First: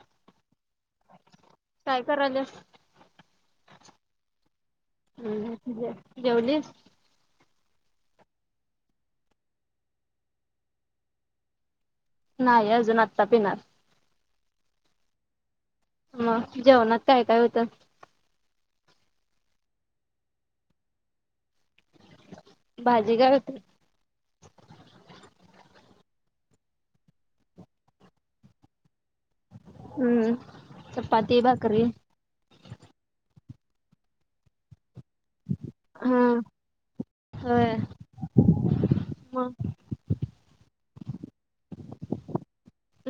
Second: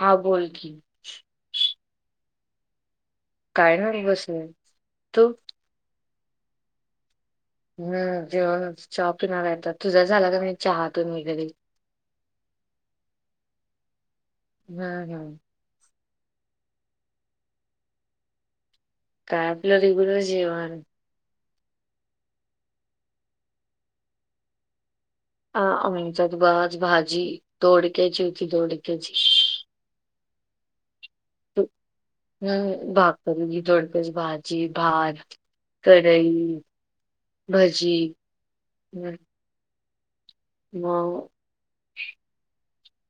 हा बोलकी काय करायला काय नाही बस हम् जेवलीस हम जेव्हा शॉपूनतात तुझा झाला का नाही चहातून वगैर नाही अजून आत्ता पिणार हम्म हम्म मग जेवणात काय काय होतं कॅब ल रेग्युलर जवान भाजी घाते अ आच्याात बज भाजी ोडक्याची होती दोडक्याची हम्म चपात बाकरी ह भाकरीी थोडकस भाजी भार हा कढई होय. भजी हम् मग म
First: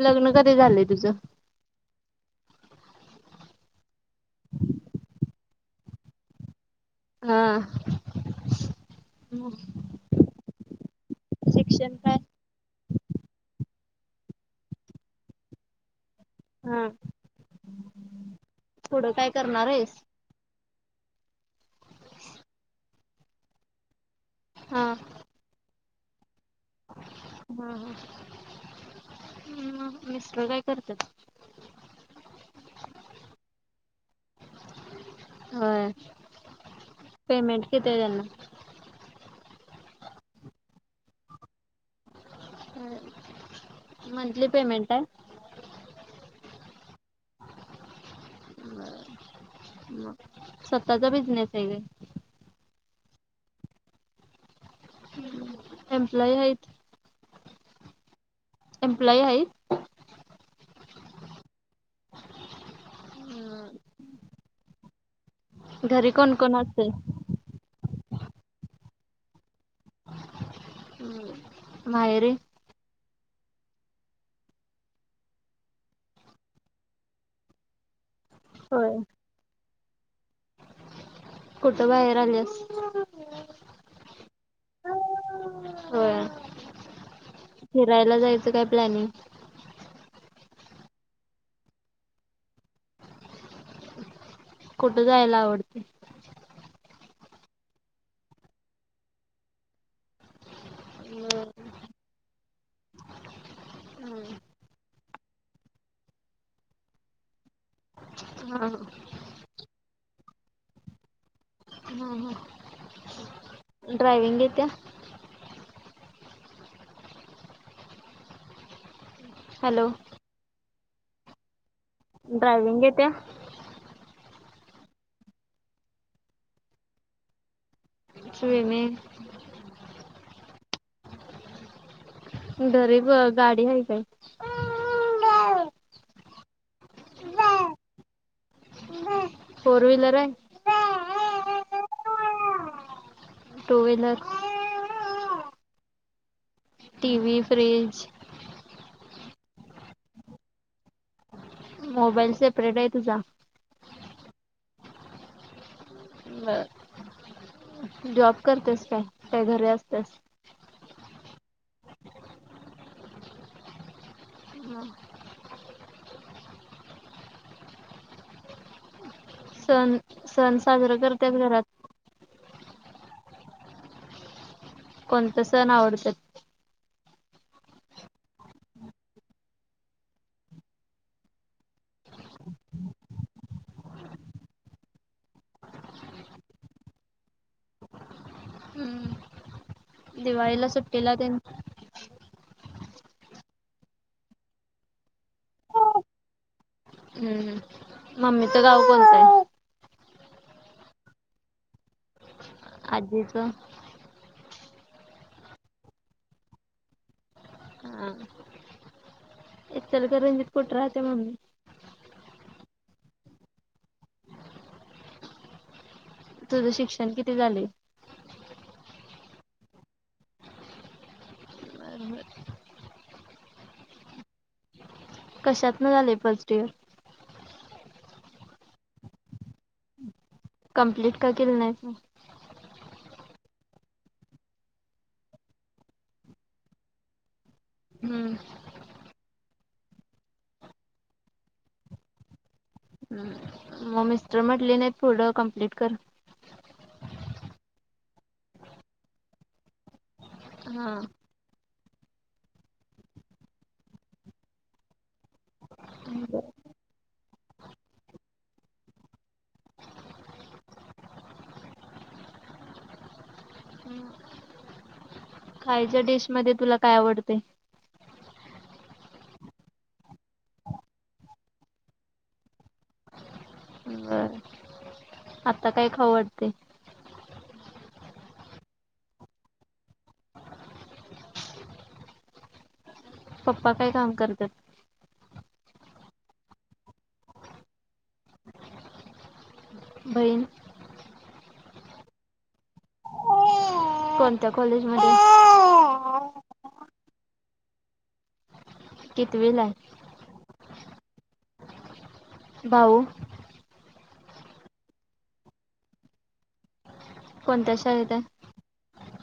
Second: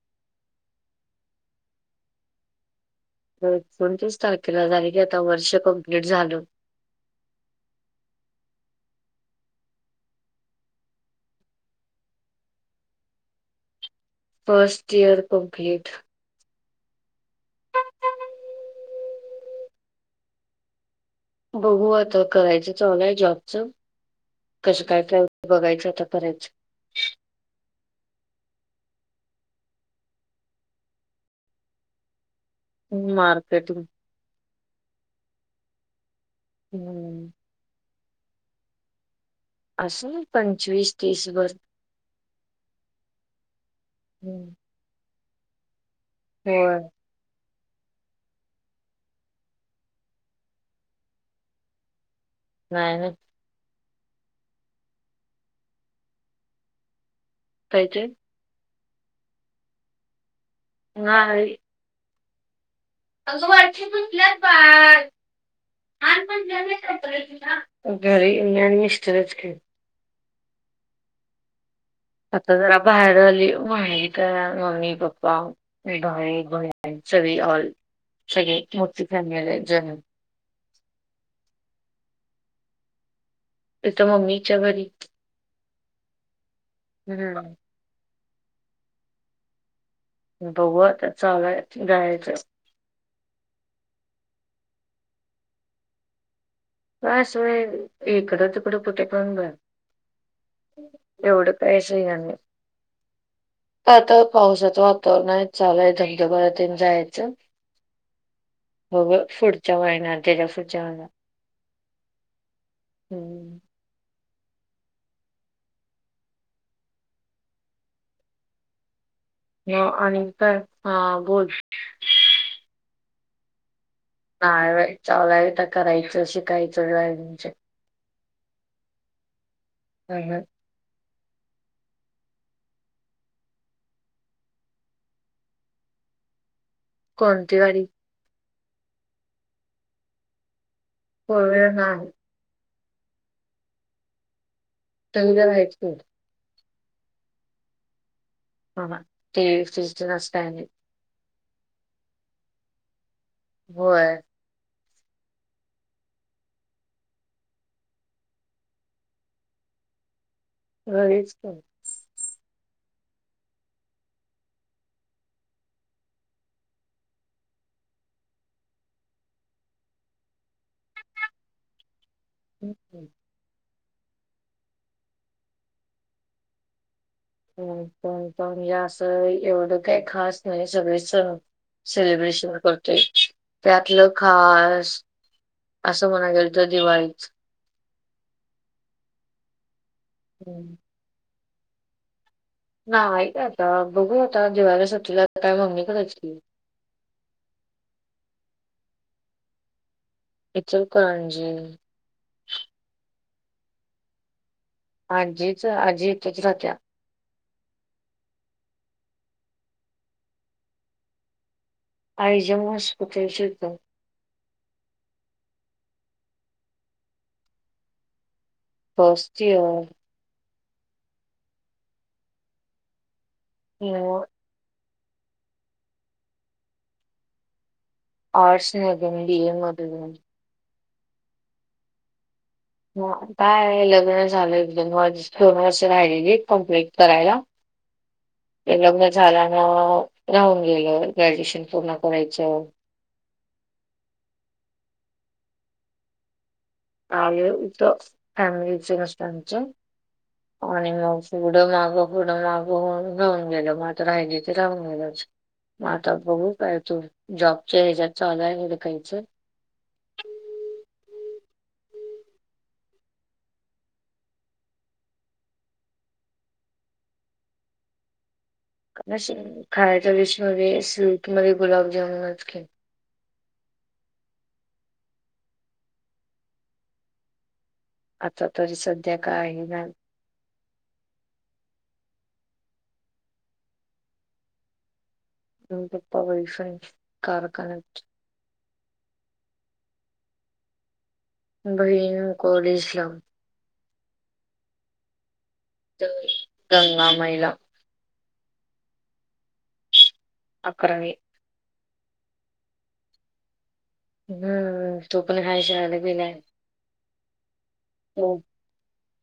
लग्न कधी झालंय तुझं एकोणतीस तारखेला झाले की आता वर्ष कंप्लीट झाल हा शिक्षण काय फर्स्ट इयर कंप्लीट हम थोडं काय करणार आहेस बघू आता करायचं च आलंय जॉबच हा कसं काय कय? त बघायचं तर खेच हा ह ह् मिस्र काय करतात [unintelligible] मार्केटिंग हा हम्म पेमें किती त्यांना असं पंचवीस तीसभर हम्म. मंथली पेमेंट आहे होम र मग स्वतःचा बिझनेस आहे का नाही एम्प्लॉय आहेत कायजे एम्प्लॉय आहे ह अगं वाटल्या घरी कोण लहानपण कोण झा असतय? पर तिला घरीणी इस्रच के हम्म आता जरा बाहेर आली माग तर मम्मी पप्पा बा भ सगळी ऑल सगळे होय मूर्ती फॅमिला जनम कुठं बाहेर आल्यास त तर मम्मीच्या भरी हो हम्म फिरायला जायचं काय प्लॅनिंग बह चालय जायचं कुठं जायला आवडते का सय इकडं तुिकडं कुठे करून घ एवढ कायसे आता पावसाचं वातावरण आहे चालूय धबधबा्यातन जायचं हा हो फड जय ना अ त्या्याच्या फूट जवण हम् हम ह् ड्रायविंग येत्या हो हॅलो आणि का हा बोलोल ड्रयविंग ऐेत ना चचालावीता करायचं शिकायचंजचे चने ह ह. घरी ब गाडी आहे काय? कोणती गाडी? फोर व्हिलर अय? फोर व्हिलर नाही. टू वहीलर चांगलंला व्हायचं्हं टी वी फ्रिज ह ह टी व फिज नस मोबाईल सेपरेट आहे तुझा होय. म जॉब करतेस काय काय घरी असतेस? घरीच [inaudible] सण सण साजरा करतात घरात. [unintelligible] कोणत सण आवडतात? ह पण प हे असं एवढं काही खास नाही सगळे सण सेलिब्रेशन करतोय त्यातलं खास असं म्हणाय गेल तर दिवाळीच. हम्म दिवाळीला हम्म. सुट्टीला तेन. नाही का आता बघू आता दिवाला सुट्टीला काय मम्मी कडच की. हम्म मम्मीच गाव कोणतंय? इचलकरंजी. आजीच आजीच आजी इथच राहत्या. आ. इचलकरंजीत कुठ राहतीया मम्मी? आई ज म हॉस्पिटल शेजारी. तुझं शिक्षण किती झालय. फस्ट इयर बरबर [unintelligible] कशात न झालय फर्स्ट इयर? आर्टस मधून बी ए मधून. कंप्लीट का केलं नाहीस मग? ह काय आहे लग्न झालं एक दोन वर्ष राहिलेली कम्प्लीट करायला. हम्म हे लग्न झाल्यान राहून गेलं ग्रॅज्युएशन पूर्ण करायचं. हम्म मग मिस्टर म्हटले नाही पुढं कंप्लीट कर? काले इथ फॅमलीच मस्त आहे आमच आणि हा मग पुढं मागं पुढं मागं होऊन राहून गेल म आता राहिल ते राहून गेलच. म आता बघू काय तू जॉबच्या ह्याच्यात चालू हुडकायच. खायच्या डिश मध्ये तुला काय आवडतय? खायच्या डिश मध्ये स्वीट मध्ये गुलाबजामनच की. बर. आता काय खाऊ वाटतंय? आता तरी सध्या काही नाही. पप्पा काय काम करतात. हप वै फ का कनक्ट. बहीण बहीण कलेजलाम कोणत्या कॉलेज मध्ये? गंगा मैला. कितविलाय? अकरावी बाऊ. हम् तो पण आहे शाळेला गेलाय. कोणत्या शाळेत आहे.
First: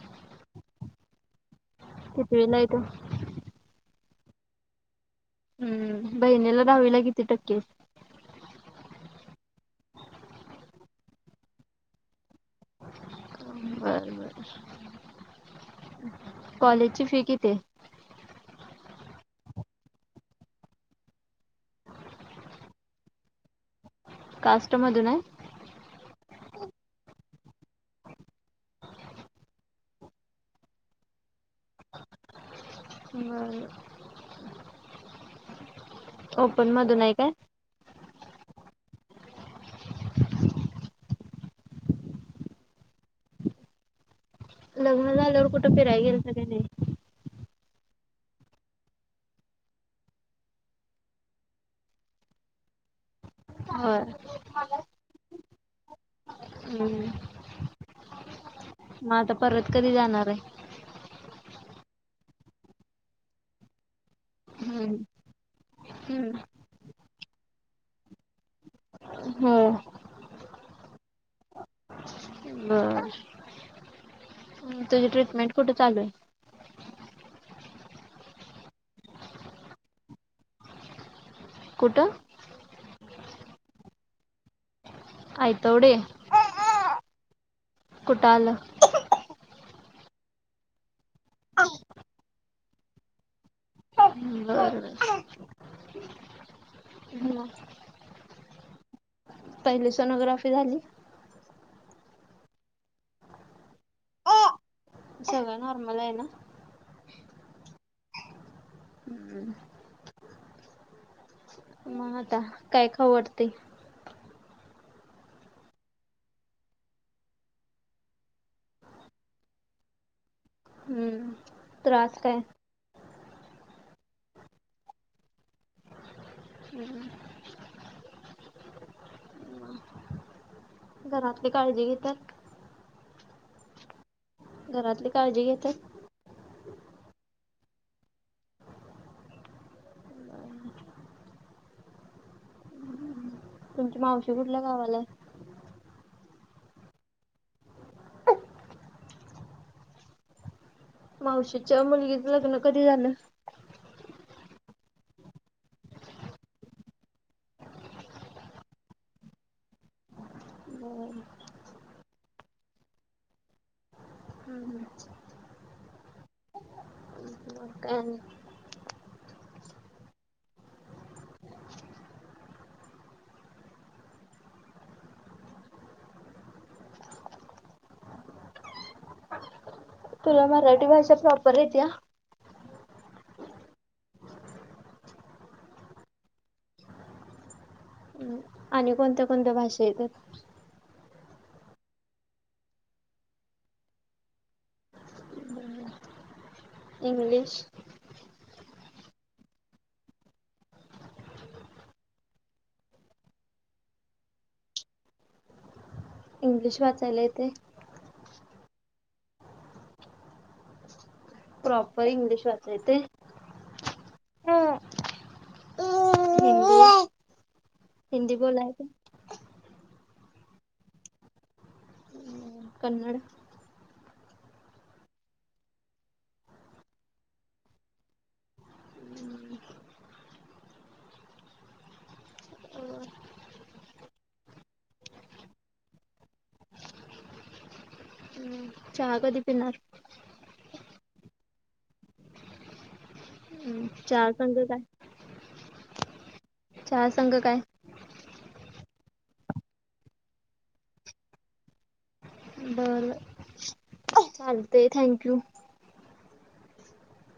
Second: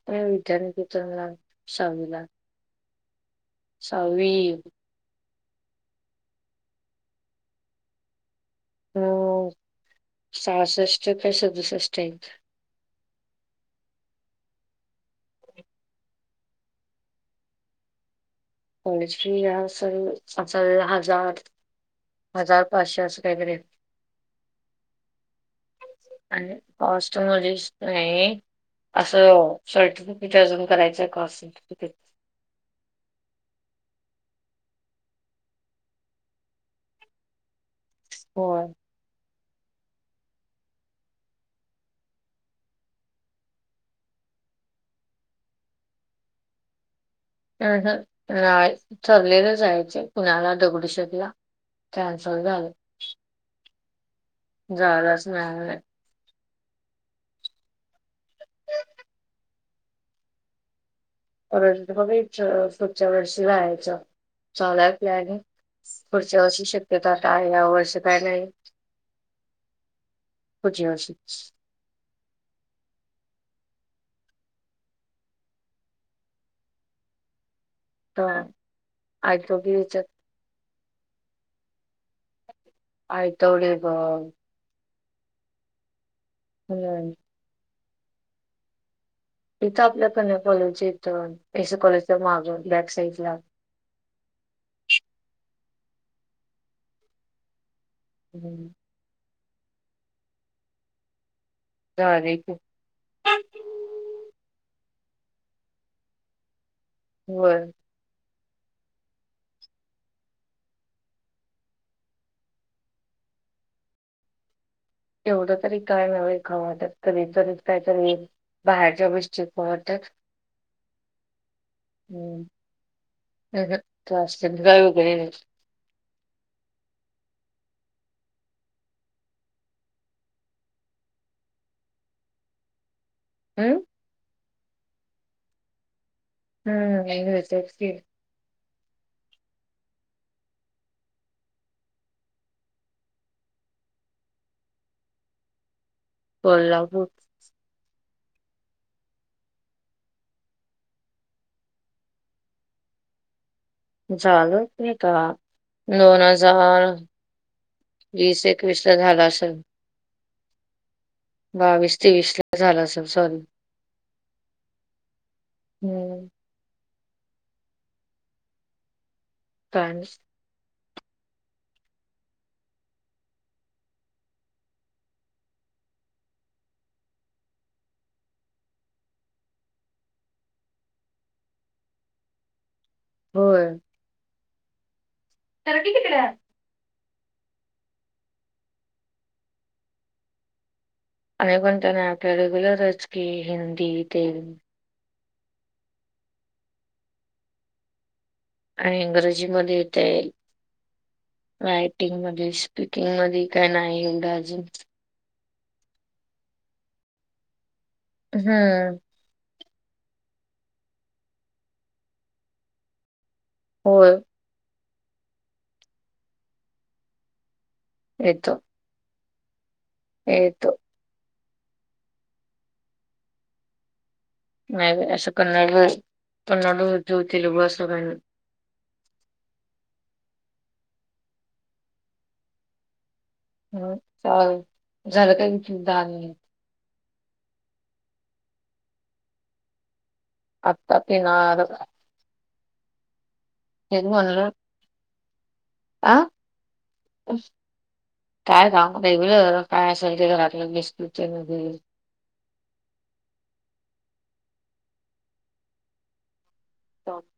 विद्याान केतन लाग. कितवीला येतो. सवीवि. हम्म बहिणीला दहावी ला किती टक्के. हो सहासष्ट काय सदुसष्टक. बर बर [unintelligible] कॉलेजची फी किती. कॉलेज्री हल हजार. हजार पाचशे असं काहीगैरे. कास्टमध नाही. आणि पास्मजसय. असं सर्टिफिकेट अजून करायचं आहे का सर्टिेट. [unintelligible] ओपन मधून आहे काय. होय. एल कुठं फिरयगरत नाही. ठरलेलं जायचे कुणाला दगडू शकला. चानसल अ. होय. जाच नाही. हम्म [unintelligible] मग आता पर्वत कधी जाणार आहे. बघ पुुढच्या वर्षी ला यायचं हम्म चालायतने. पुढच्या हम्म अशी शक्यता आता या वर्ष काय नाही. हम्म. पुढच्या वर्षी. हम्. तुझी ट्रीटमें कुठं ल. तर आजलोघ विच. कुठं. आय तोडी ब. आय तोडी. [inaudible] कुठ आलं. तिथं आपल्या कन कॉलेज यथं एस कॉलेजचा माग बॅक साइड ला. बर बर [unintelligible] हम [unintelligible] हम् पहिली सोनोग्राफी झाली सलेख सगळं नॉर्मल आहे ना होर हम्म [unintelligible] मग आता काय खाऊ वाटते? एवढं तरी काय नव्हे खावा त्यात कधी चरीच काय तरील. बाहेरच्या गोष्टी पण हम्म त्रास काय हम् कायग हम् घरातली काळजी घेत तर हम घरातली काळजी घेतात हम् विच तुमची मावशी कुठल्या गावाला आहे कोल्हापूर मावशीच्या मुलगीच लग्न कधी झालं चालू आहे का दोन हजार वीस एकवीस ला झाला असल ब बावीस तेवीस ला झालं असल सॉरी हम् ह हम् का फॅन्स तुला मराठी भाषा प्रॉपर आहेेत या हो तरटी कितीडे्या हम् आणि कोणत्या कोणत्या भाषा येतात अनेक कोणतना आपल्या रेग्युलरच की हिंदी तेलग इंग्लिश आणि इंग्रजी मध्ये येता येईल रायटिंग मध्ये स्पीकिंग मध्ये काय नाही एवढं अजून इंग्लिश वाचायला येते हम्म प्रॉपर इंग्लिश वाचाय ते होय हिंदी येतो बोलायच येतो. कन्नड नाही असं कन्नड कन्नड तेलगू अस काय नाही. ह चाल झालं काय दहा मिनिट. चहा कधी पिनार? आता पिणार. तेच चा म्हणलं संंग काय? आ चहा संघ काय? काय काम रेगुलर काय असेल ते घरातलं बिस्किट बरं चालत थँक यू [unintelligible]